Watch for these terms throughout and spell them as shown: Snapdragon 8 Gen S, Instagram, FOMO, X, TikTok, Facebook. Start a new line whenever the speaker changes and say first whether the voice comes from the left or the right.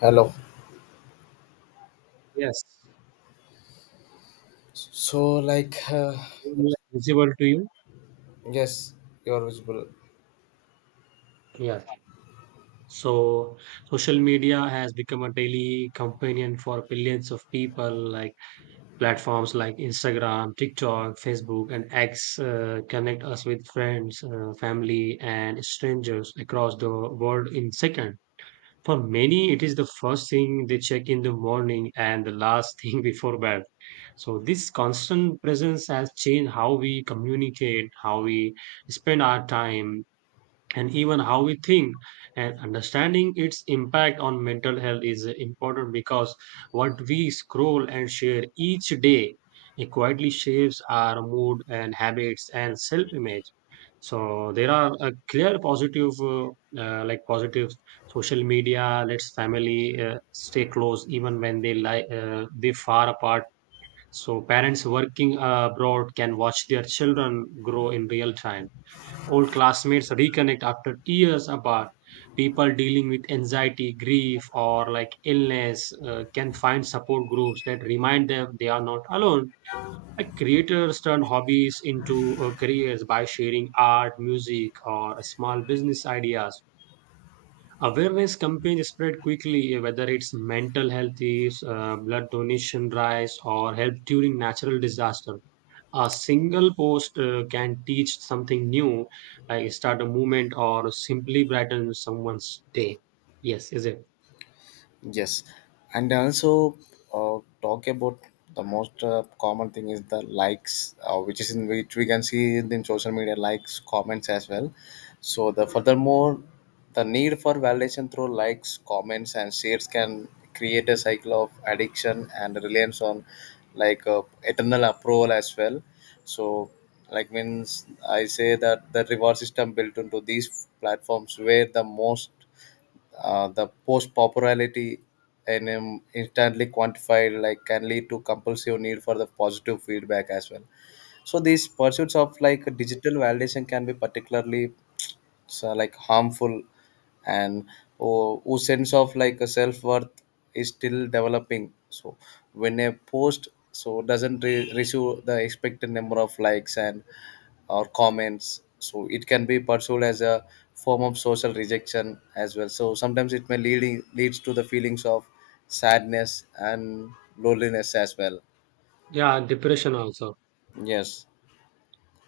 left: Hello.
right: Yes,
left: So, like, yes,
right: visible to you.
left: yes, you're visible.
right: Yeah. So social media has become a daily companion for billions of people. Like platforms like Instagram, TikTok, Facebook, and X connect us with friends, family, and strangers across the world in second. For many, it is the first thing they check in the morning and the last thing before bed. So this constant presence has changed how we communicate, how we spend our time, and even how we think, and understanding its impact on mental health is important because what we scroll and share each day, it quietly shapes our mood and habits and self image. So there are a clear positive positive, social media lets family stay close even when they lie they far apart. So parents working abroad can watch their children grow in real time. Old classmates reconnect after years apart. People dealing with anxiety, grief, or like illness can find support groups that remind them they are not alone. Like creators turn hobbies into careers by sharing art, music, or small business ideas. Awareness campaigns spread quickly, whether it's mental health is, blood donation drives, or help during natural disaster, a single post can teach something new, start a movement, or simply brighten someone's day. Yes, is it?
left: Yes, and also talk about the most common thing is the likes, which is in which we can see in social media likes, comments as well. So the furthermore, the need for validation through likes, comments, and shares can create a cycle of addiction and reliance on like eternal approval as well. So like means I say that the reward system built into these platforms where the post popularity and instantly quantified like can lead to compulsive need for the positive feedback as well. So these pursuits of like digital validation can be particularly so like harmful, and or whose sense of like a self-worth is still developing. So when a post so doesn't receive the expected number of likes and or comments, so it can be pursued as a form of social rejection as well. So sometimes it may leading leads to the feelings of sadness and loneliness as well.
right: Yeah, depression also.
left: Yes,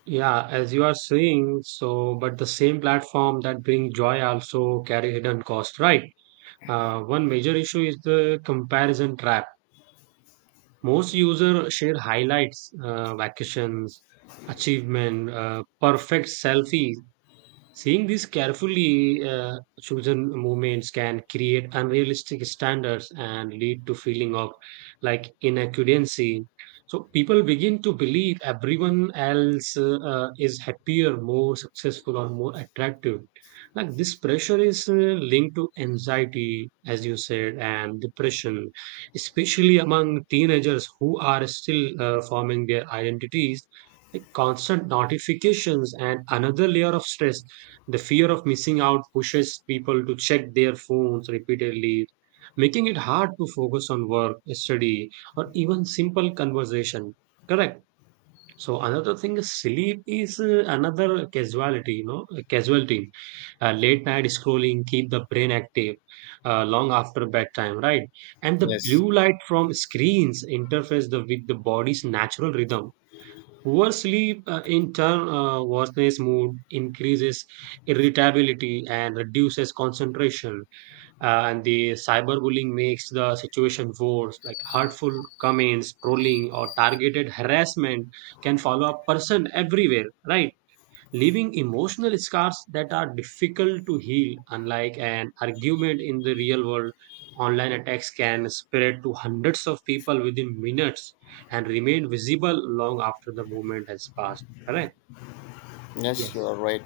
right: Yeah, as you are saying, so but the same platform that bring joy also carry hidden cost, right? One major issue is the comparison trap. Most users share highlights, vacations, achievement, perfect selfies. Seeing these carefully chosen movements can create unrealistic standards and lead to feeling of like inadequacy. So people begin to believe everyone else is happier, more successful, or more attractive. Like this pressure is linked to anxiety, as you said, and depression, especially among teenagers who are still forming their identities. Like constant notifications and another layer of stress, the fear of missing out pushes people to check their phones repeatedly, making it hard to focus on work, study, or even simple conversation. Correct. So another thing is sleep is another casualty, you know, a casualty. Late night scrolling keep the brain active long after bedtime, right? And the
left: yes,
right: blue light from screens interferes with the body's natural rhythm. Poor sleep, in turn, worsens mood, increases irritability, and reduces concentration. And the cyberbullying makes the situation worse. Like hurtful comments, trolling, or targeted harassment can follow a person everywhere, right? Leaving emotional scars that are difficult to heal. Unlike an argument in the real world, online attacks can spread to hundreds of people within minutes and remain visible long after the moment has passed. Correct?
left: yes, you
right: Yes.
left: are right.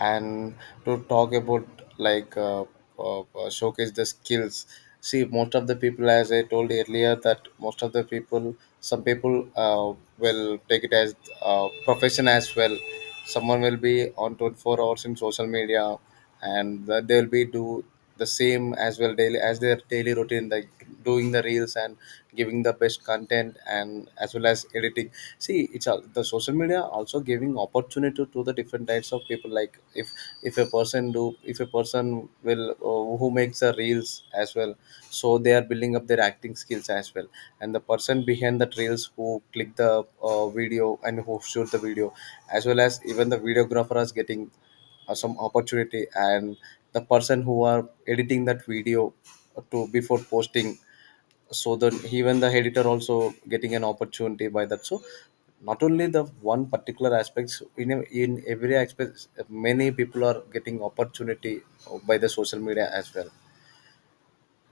left: And to talk about like showcase the skills. See, most of the people, as I told earlier, that most of the people, some people will take it as profession as well. Someone will be on 24 hours in social media, and that they'll be do the same as well daily as their daily routine, like doing the reels and giving the best content, and as well as editing. See, it's all the social media also giving opportunity to the different types of people, like if a person do, if a person will, who makes the reels as well. So they are building up their acting skills as well. And the person behind the reels who click the video and who shoot the video, as well as even the videographer is getting some opportunity. And the person who are editing that video to before posting, so that even the editor also getting an opportunity by that. So not only the one particular aspects in, in every aspect, many people are getting opportunity by the social media as well.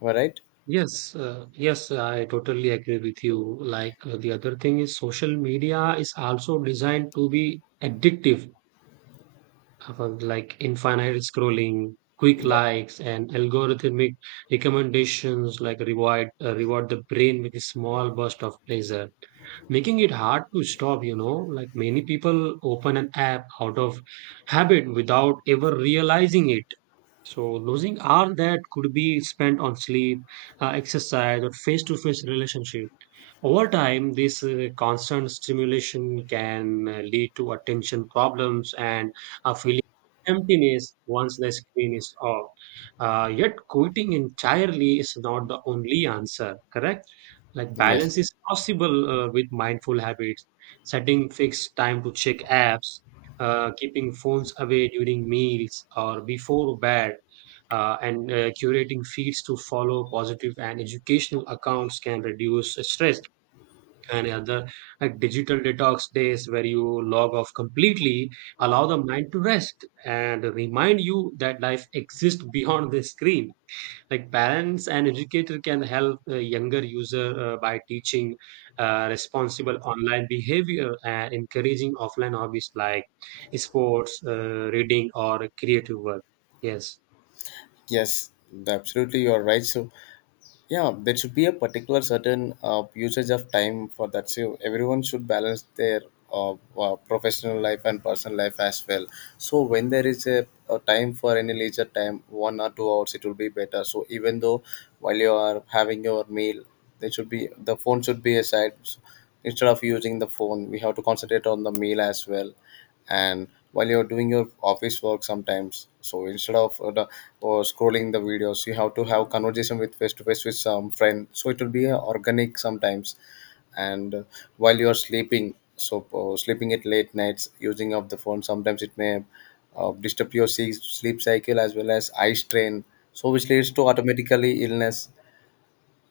left: Am I right?
right: Yes, yes, I totally agree with you. Like the other thing is, social media is also designed to be addictive. Like infinite scrolling, quick
left: Yeah.
right: likes, and algorithmic recommendations like reward the brain with a small burst of pleasure, making it hard to stop. You know, like many people open an app out of habit without ever realizing it. So losing hours that could be spent on sleep, exercise, or face-to-face relationship. Over time, this constant stimulation can lead to attention problems and a feeling of emptiness once the screen is off. Yet, quitting entirely is not the only answer, correct? Like,
left: Yes,
right: balance is possible with mindful habits, setting fixed time to check apps, keeping phones away during meals or before bed. And Curating feeds to follow positive and educational accounts can reduce stress and other, like digital detox days where you log off completely allow the mind to rest and remind you that life exists beyond the screen. Like parents and educator can help a younger user by teaching responsible online behavior and encouraging offline hobbies like sports, reading or creative work. Yes.
left: yes, absolutely, you are right. So, yeah, there should be a particular certain usage of time for that, so everyone should balance their professional life and personal life as well. So when there is a time for any leisure time, 1 or 2 hours, it will be better. So even though while you are having your meal, it should be the phone should be aside, instead of using the phone. We have to concentrate on the meal as well, and while you're doing your office work sometimes. So instead of the, or scrolling the videos, you have to have conversation with face to face with some friend. So it will be organic sometimes, and while you are sleeping, so sleeping at late nights, using of the phone sometimes it may disturb your sleep cycle as well as eye strain, so which leads to automatically illness.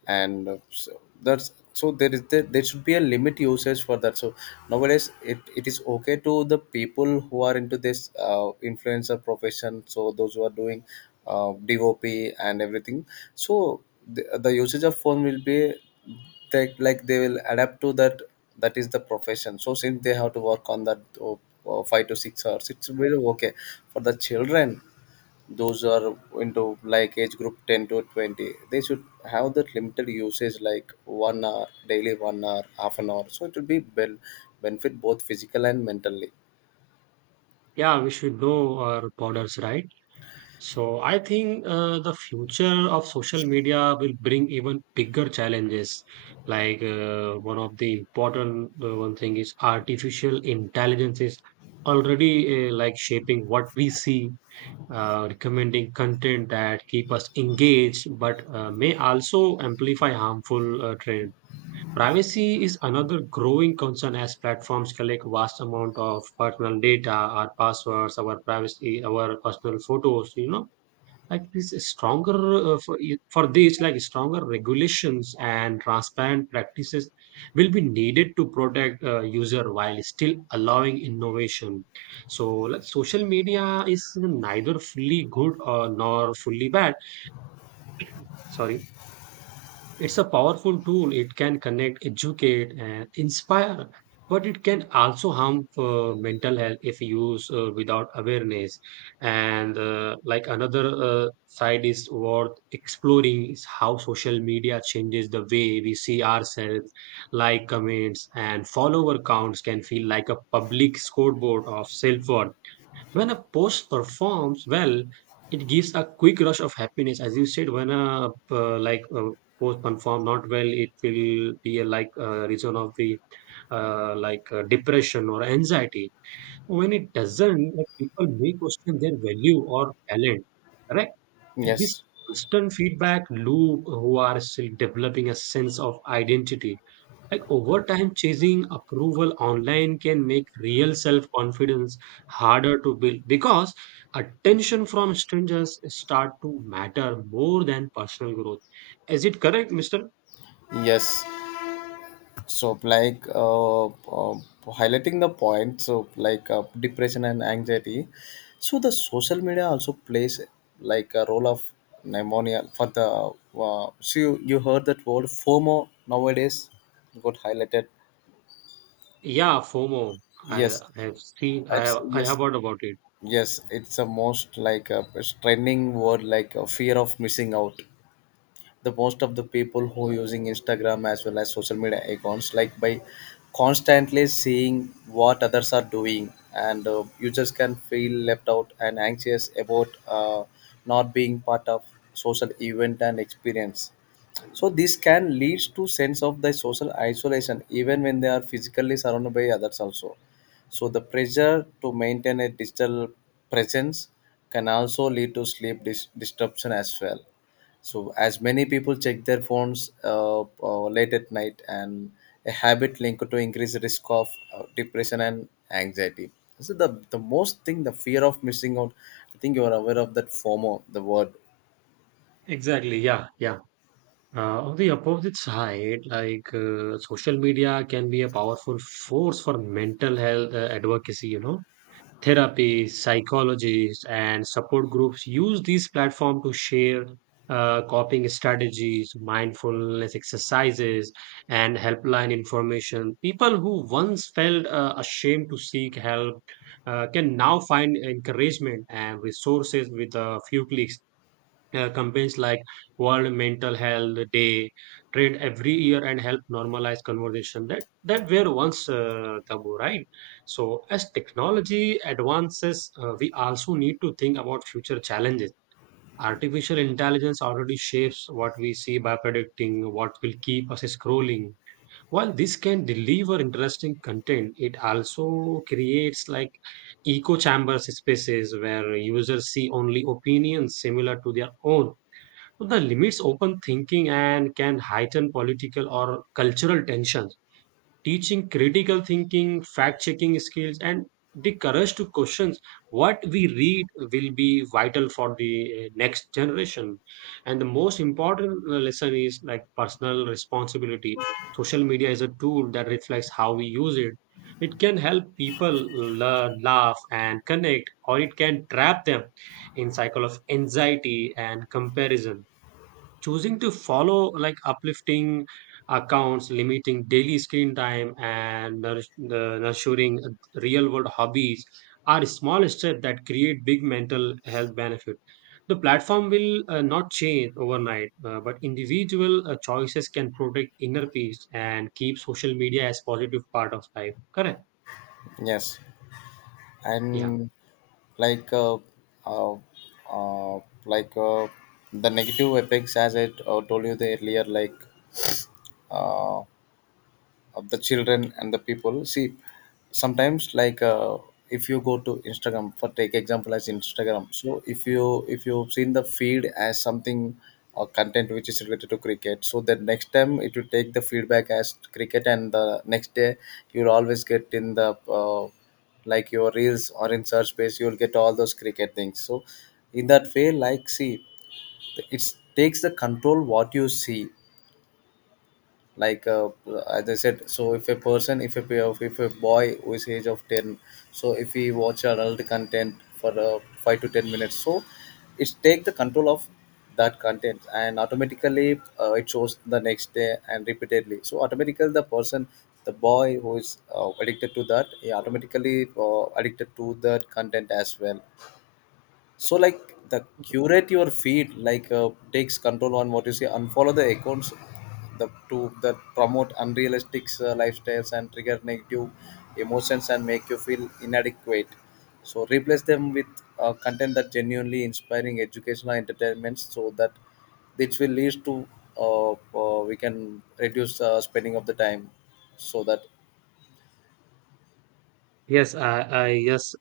left: And so that's, so there should be a limit usage for that. So nowadays it is okay to the people who are into this influencer profession. So those who are doing dop and everything, so the usage of phone will be, like they will adapt to that, that is the profession. So since they have to work on that, oh, 5 to 6 hours, it's really okay. For the children, those are into like age group 10 to 20, they should have that limited usage like 1 hour daily, 1 hour half an hour, so it will be benefit both physical and mentally.
right: Yeah, we should know our borders, right? So I think the future of social media will bring even bigger challenges. Like one of the important one thing is, artificial intelligence is already like shaping what we see, recommending content that keep us engaged, but may also amplify harmful trend. Privacy is another growing concern as platforms collect vast amount of personal data, our passwords, our privacy, our personal photos, you know. Like this stronger for this like stronger regulations and transparent practices will be needed to protect user while still allowing innovation. So like, social media is neither fully good or nor fully bad. Sorry, it's a powerful tool. It can connect, educate, and inspire, but it can also harm mental health if used without awareness. And like another side is worth exploring is how social media changes the way we see ourselves. Like comments and follower counts can feel like a public scoreboard of self worth. When a post performs well, it gives a quick rush of happiness. As you said, when a post perform not well, it will be a, like a reason of the depression or anxiety. When it doesn't, like, people may question their value or talent. Correct. And this
left: Yes,
right: constant feedback loop, who are still developing a sense of identity, like over time, chasing approval online can make real self confidence harder to build because attention from strangers start to matter more than personal growth. Is it correct, Mister?
left: yes, so like highlighting the point, so like depression and anxiety, so the social media also plays like a role of pneumonia for the so you heard that word fomo nowadays got highlighted.
right: Yeah, FOMO.
left: Yes.
right: I have seen. I have, I
left: Yes,
right: have heard about it.
left: yes, it's a most like a trending word, like a fear of missing out. The most of the people who using Instagram as well as social media accounts, like by constantly seeing what others are doing, and you just can feel left out and anxious about not being part of social event and experience. So this can lead to sense of the social isolation even when they are physically surrounded by others also. So the pressure to maintain a digital presence can also lead to sleep disruption as well. So as many people check their phones late at night, and a habit linked to increased risk of depression and anxiety. So the most thing, the fear of missing out, I think you are aware of that FOMO, the word.
right: Exactly. Yeah. Yeah. On the opposite side, like social media can be a powerful force for mental health advocacy. You know, therapy, psychologists, and support groups use these platforms to share coping strategies, mindfulness exercises, and helpline information. People who once felt ashamed to seek help can now find encouragement and resources with a few clicks. Campaigns like World Mental Health Day trend every year and help normalize conversation that were once taboo, right? So as technology advances, we also need to think about future challenges. Artificial intelligence already shapes what we see by predicting what will keep us scrolling. While this can deliver interesting content, it also creates like echo chambers, spaces where users see only opinions similar to their own. So, the limits open thinking and can heighten political or cultural tensions. Teaching critical thinking, fact checking skills, and the courage to question what we read will be vital for the next generation. And the most important lesson is like personal responsibility. Social media is a tool that reflects how we use it. It can help people learn, laugh, and connect, or it can trap them in cycle of anxiety and comparison. Choosing to follow like uplifting accounts, limiting daily screen time, and nourish, the nurturing real world hobbies are small steps that create big mental health benefit. The platform will not change overnight, but individual choices can protect inner peace and keep social media as positive part of life, correct?
left: Yes.
right: Yeah.
left: And like uh, uh, uh, like the negative effects, as I told you the earlier, like uh, of the children and the people. See, sometimes like if you go to Instagram, for take example as Instagram. So if you've seen the feed as something or content which is related to cricket, so that next time it will take the feedback as cricket. And the next day you'll always get in the like your reels or in search space, you'll get all those cricket things. So in that way, like, see, it takes the control what you see, like as I said, so if a boy who is age of 10, so if he watch adult content for 5 to 10 minutes, so it's take the control of that content. And automatically it shows the next day and repeatedly, so automatically the boy who is addicted to that, he automatically addicted to that content as well. So like the curate your feed, like takes control on what you see. Unfollow the accounts, the to that promote unrealistic lifestyles and trigger negative emotions and make you feel inadequate. So replace them with content that genuinely inspiring educational entertainments, so that which will lead to we can reduce spending of the time, so that.
right: Yes, I yes.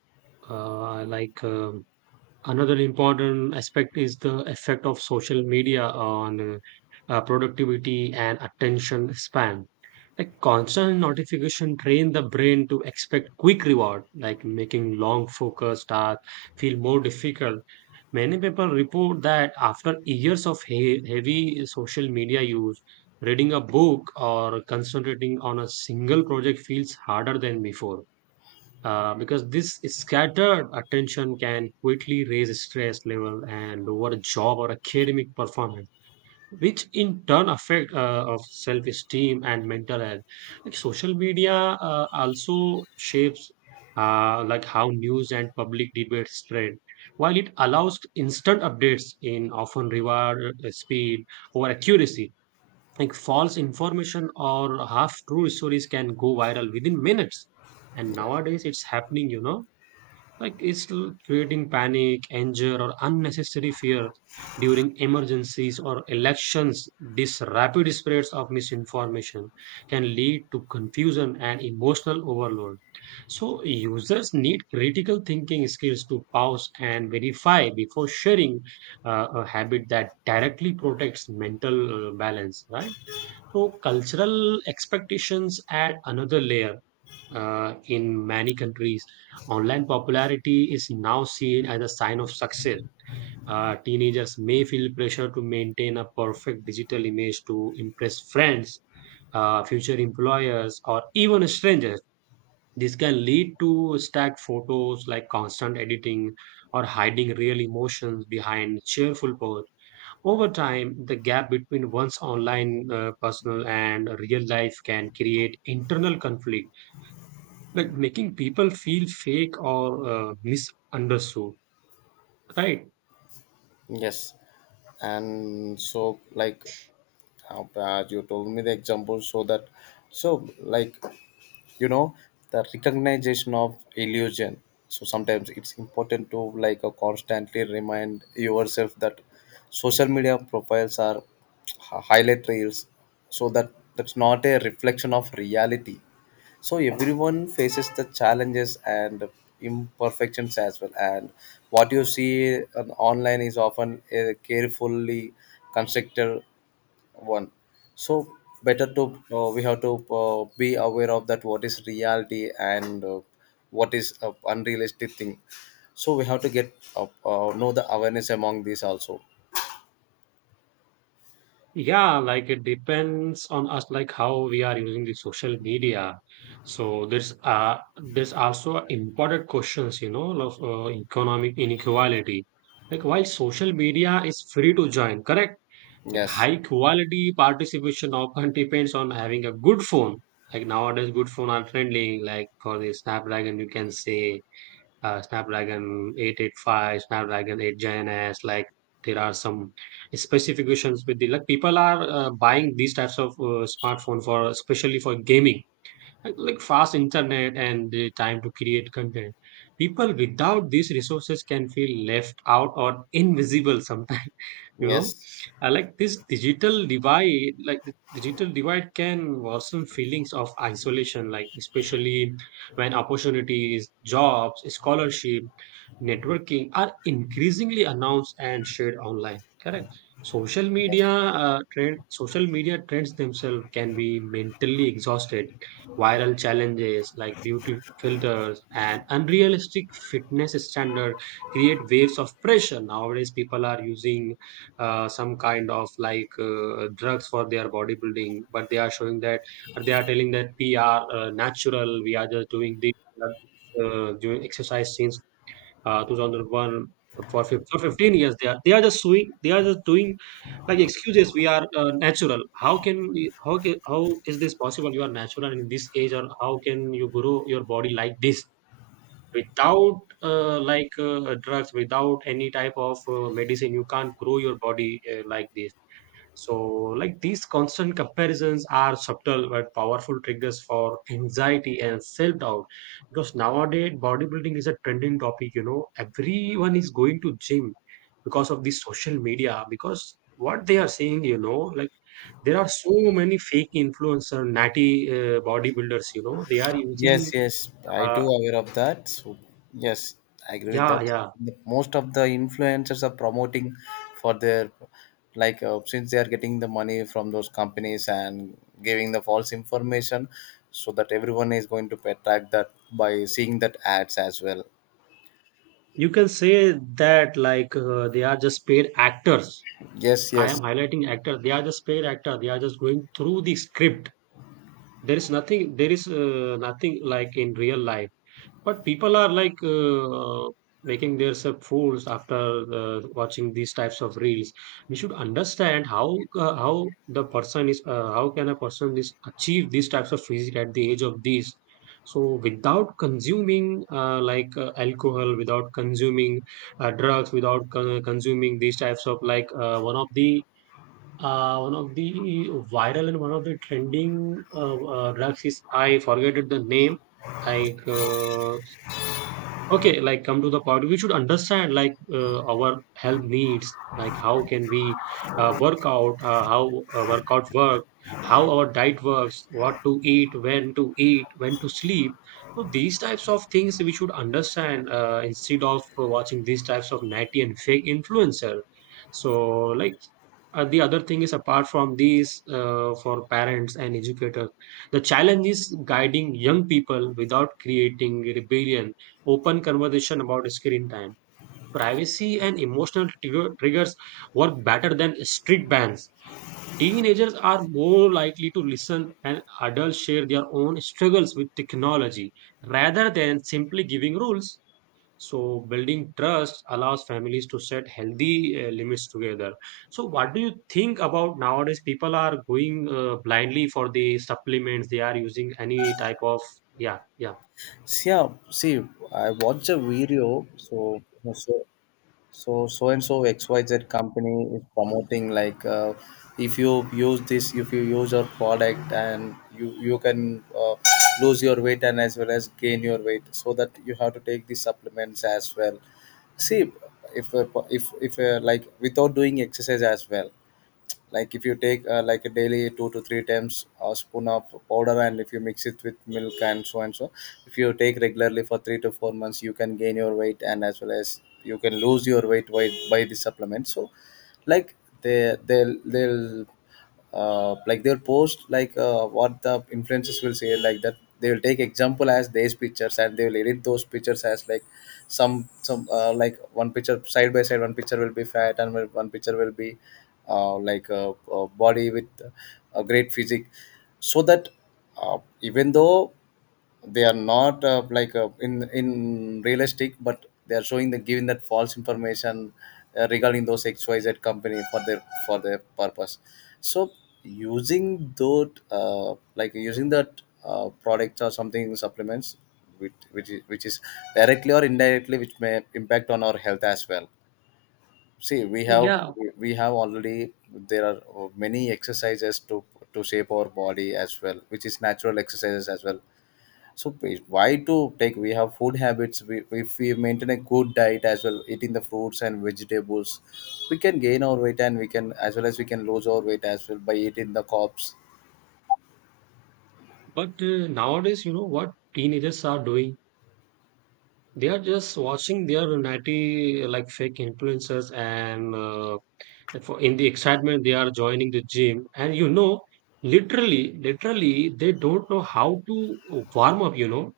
right: uh, like um, Another important aspect is the effect of social media on productivity and attention span. Like constant notification train the brain to expect quick reward, like making long focused tasks feel more difficult. Many people report that after years of heavy social media use, reading a book or concentrating on a single project feels harder than before because this scattered attention can quickly raise stress level and lower job or academic performance, which in turn affect of self-esteem and mental health. Like social media also shapes like how news and public debate spread while it allows instant updates in often reward speed or accuracy. Like false information or half true stories can go viral within minutes, and nowadays it's happening, you know. Like creating panic, anger or unnecessary fear during emergencies or elections. This rapid spreads of misinformation can lead to confusion and emotional overload, so users need critical thinking skills to pause and verify before sharing, a habit that directly protects mental balance, right? So, cultural expectations add another layer. In many countries, online popularity is now seen as a sign of success. Teenagers may feel pressure to maintain a perfect digital image to impress friends, future employers, or even strangers. This can lead to stacked photos, like constant editing or hiding real emotions behind cheerful posts. Over time, the gap between one's online personal and real life can create internal conflict, like making people feel fake or misunderstood. Right?
left: Yes, and so like, how bad you told me the example, so that, so like, you know the recognition of illusion. So sometimes it's important to like constantly remind yourself that social media profiles are highlight reels, so that that's not a reflection of reality. So everyone faces the challenges and imperfections as well. And what you see online is often a carefully constructed one. So better to we have to be aware of that what is reality and what is unrealistic thing. So we have to get know the awareness among these also.
right: Yeah, like it depends on us, like how we are using the social media. So there's also important questions, you know, of economic inequality. Like while social media is free to join, correct? Like
left: Yes,
right: high quality participation often depends on having a good phone. Like nowadays, good phone are friendly. Like for the Snapdragon, you can say Snapdragon 885, Snapdragon 8 Gen S. Like there are some specifications with the like people are buying these types of smartphone for especially for gaming like fast internet and the time to create content. People without these resources can feel left out or invisible sometimes you know.
left: yes,
right: Like this digital divide, like the digital divide can worsen feelings of isolation, like especially when opportunities, jobs, scholarship, networking are increasingly announced and shared online, correct? social media
left: yes.
right: Social media trends themselves can be mentally exhausted. Viral challenges like beauty filters and unrealistic fitness standard create waves of pressure. Nowadays people are using some kind of like drugs for their bodybuilding, but they are showing that, or they are telling that we are natural, we are just doing this, we are, doing exercise since 2001. For for 15 years, they are just doing, they are just doing, like excuses, we are natural. How can we, how is this possible? You are natural in this age? Or how can you grow your body like this without drugs, without any type of medicine? You can't grow your body like this. So, like these constant comparisons are subtle but powerful triggers for anxiety and self doubt. Because nowadays, bodybuilding is a trending topic. You know, everyone is going to gym because of the social media. Because what they are saying, you know, like there are so many fake influencer, natty bodybuilders. You know, they are
left: Yes,
right: using,
left: yes, I do
right: uh,
left: aware of that. So yes, I agree with
right: yeah,
left: that.
right: yeah.
left: Most of the influencers are promoting for their like since they are getting the money from those companies and giving the false information, so that everyone is going to attract that by seeing that ads as well.
right: You can say that like they are just paid actors.
left: Yes,
right: I am
left: yes.
right: highlighting actor. They are just paid actor. They are just going through the script. There is nothing. There is nothing like in real life. But people are like making themselves fools after watching these types of reels. We should understand how how the person is. How can a person is achieve these types of physique at the age of these? So without consuming alcohol, without consuming drugs, without consuming these types of like one of the viral and one of the trending drugs is, I forget the name. Like okay, like come to the point, we should understand like our health needs, like how can we work out, how workout work, how our diet works, what to eat, when to eat, when to sleep. So these types of things we should understand instead of watching these types of natty and fake influencer. So like the other thing is, apart from these for parents and educators, the challenge is guiding young people without creating rebellion. Open conversation about screen time, privacy and triggers work better than strict bans. Teenagers are more likely to listen and adults share their own struggles with technology rather than simply giving rules. So, building trust allows families to set healthy limits together. So, what do you think about nowadays? People are going blindly for the supplements, they are using any type of, yeah, yeah.
left: See, yeah, see, I watched a video. So so so and so xyz company is promoting, like if you use this, if you use your product, and you can lose your weight and as well as gain your weight, so that you have to take these supplements as well. See, if like without doing exercise as well, like if you take like a daily 2 to 3 times a spoon of powder, and if you mix it with milk and so and so, if you take regularly for 3 to 4 months, you can gain your weight and as well as you can lose your weight by the supplement. So like they'll like they'll post, like what the influencers will say, like that they will take example as these pictures, and they will edit those pictures as like, some like one picture side by side, one picture will be fat, and one picture will be like a body with a great physique, so that, even though they are not like in realistic, but they are showing the giving that false information, regarding those XYZ company for their purpose. So using those like using that product or something supplements, which is directly or indirectly, which may impact on our health as well. See,
right: Yeah,
left: we have already, there are many exercises to shape our body as well, which is natural exercises as well. So please, why to take? We have food habits. If we maintain a good diet as well, eating the fruits and vegetables, we can gain our weight, and we can as well as we can lose our weight as well by eating the carbs.
right: but nowadays, you know what teenagers are doing? They are just watching their natty like fake influencers, and in the excitement, they are joining the gym. And you know, literally, literally, they don't know how to warm up. You know,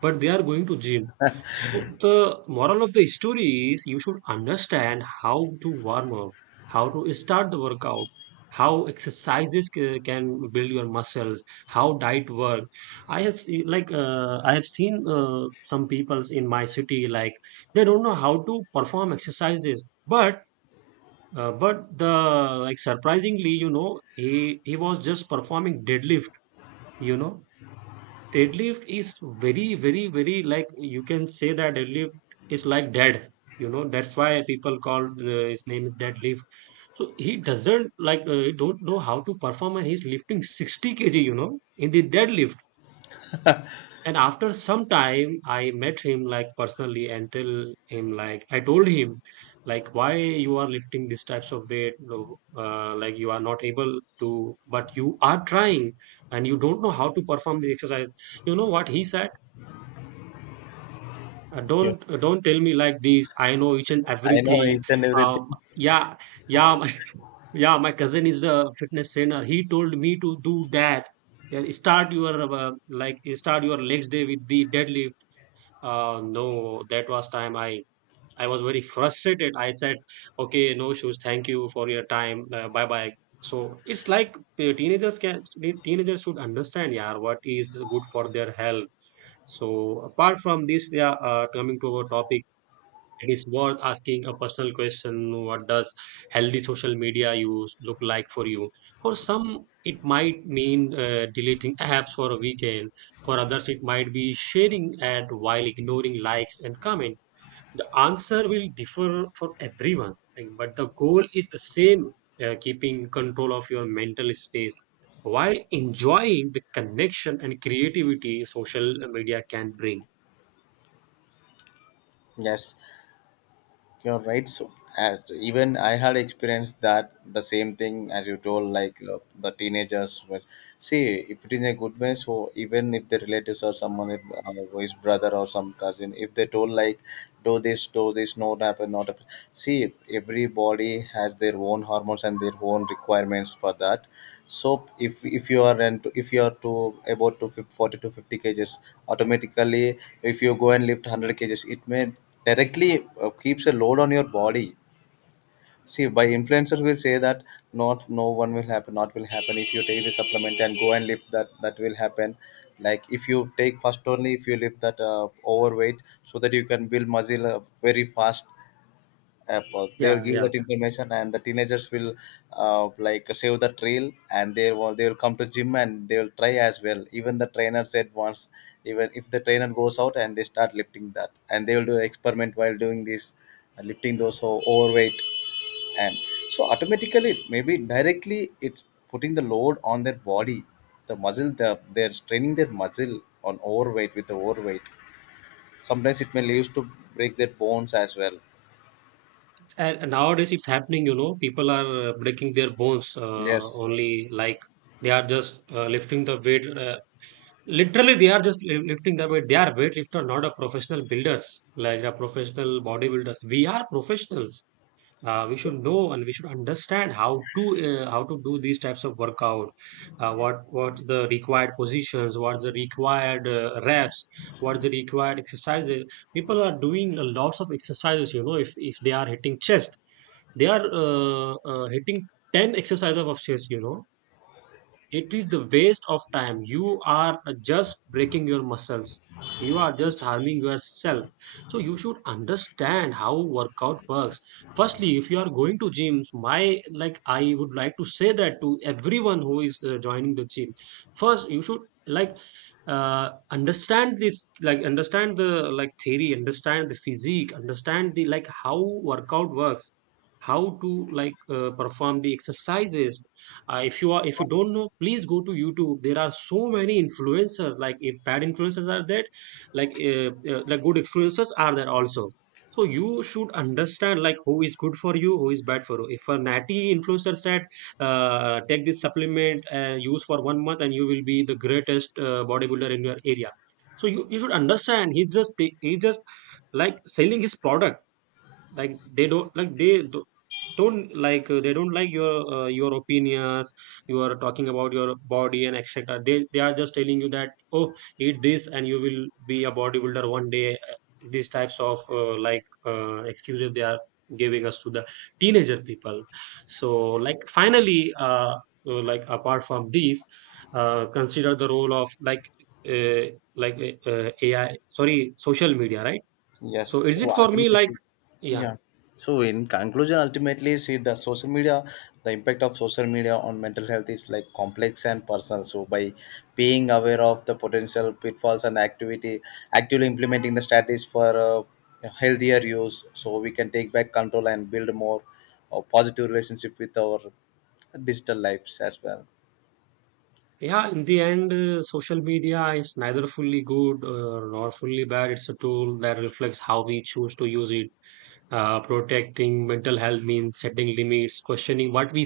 right: but they are going to gym. So the moral of the story is you should understand how to warm up, how to start the workout, how exercises can build your muscles, how diet work. I have seen like I have seen some peoples in my city like they don't know how to perform exercises, but the like surprisingly, you know, he was just performing deadlift, you know. Deadlift is very, very, very, like you can say that deadlift is like dead. You know, that's why people call his name is deadlift. So he doesn't like he don't know how to perform, and he's lifting 60 kg. You know, in the deadlift. And after some time, I met him like personally and tell him, like I told him, like why you are lifting these types of weight, no, like you are not able to, but you are trying and you don't know how to perform the exercise. You know what he said? Uh,
left: Yeah.
right: don't uh, don't tell me like this. I know each and
left: I know
right: everything.
left: each and everything.
right: Yeah, yeah, my, yeah. My cousin is a fitness trainer. He told me to do that. Yeah, start your start your legs day with the deadlift. No, that was time I was very frustrated. I said, okay, no shoes. Thank you for your time. Bye bye. So it's like teenagers should understand, yeah, what is good for their health. So apart from this, yeah, coming to our topic, it is worth asking a personal question: what does healthy social media use look like for you? For some, it might mean deleting apps for a weekend. For others, it might be sharing ad while ignoring likes and comment. The answer will differ for everyone, like, but the goal is the same, keeping control of your mental space, while enjoying the connection and creativity social media can bring.
left: Yes, you're right. So, as even I had experienced that the same thing as you told, like the teenagers were. See, if it is a good way, so even if the relatives or someone, if, who is brother or some cousin, if they told like, do this, not happen, not happen. See, everybody has their own hormones and their own requirements for that. So if you are into if you are to about to 40 to 50 kgs, automatically if you go and lift 100 kgs, it may directly keeps a load on your body. See, by influencers will say that not no one will happen, not will happen, if you take the supplement and go and lift that, that will happen. Like if you take first, only if you lift that overweight, so that you can build muscle very fast. Apple. They'll
right: Yeah,
left: give
right: yeah.
left: that information, and the teenagers will like save the trail, and they will come to gym, and they will try as well. Even the trainer said once, even if the trainer goes out and they start lifting that, and they will do experiment while doing this, lifting those overweight, and so automatically maybe directly it's putting the load on their body, the muscle, they're straining their muscle on overweight with the overweight. Sometimes it may leads to break their bones as well.
right: And nowadays it's happening, you know, people are breaking their bones
left: Yes.
right: only like they are just lifting the weight. Literally, they are just lifting the weight. They are weightlifter, not a professional builders, like a professional bodybuilders. We are professionals. We should know and we should understand how to do these types of workout. What's the required positions? What's the required reps? What's the required exercises? People are doing a lots of exercises. You know, if they are hitting chest, they are hitting 10 exercises of chess, you know, it is the waste of time. You are just breaking your muscles, you are just harming yourself. So you should understand how workout works. Firstly, if you are going to gyms, my, like I would like to say that to everyone who is joining the gym, first you should like understand this, like understand the like theory, understand the physique, understand the like how workout works, how to like perform the exercises. Uh, if you are, if you don't know, please go to YouTube. There are so many influencers, like if bad influencers are there, like the good influencers are there also. So you should understand like who is good for you, who is bad for you. If a natty influencer said, take this supplement, use for one month and you will be the greatest bodybuilder in your area, so you should understand he's just like selling his product. Like they don't like, don't like they don't like your opinions. You are talking about your body and etc. They are just telling you that, oh, eat this and you will be a bodybuilder one day. These types of excuses they are giving us to the teenager people. So like finally, uh, like apart from these consider the role of like uh, AI, sorry, social media, right?
left: Yes.
right: So
left: So
right: is it for me, like
left: ultimately,
right: yeah.
left: yeah. So in conclusion, ultimately, see the social media, the impact of social media on mental health is like complex and personal. So by being aware of the potential pitfalls and actively implementing the strategies for healthier use, so we can take back control and build more positive relationship with our digital lives as well.
right: Yeah, in the end, social media is neither fully good nor fully bad. It's a tool that reflects how we choose to use it. Protecting mental health means setting limits, questioning what we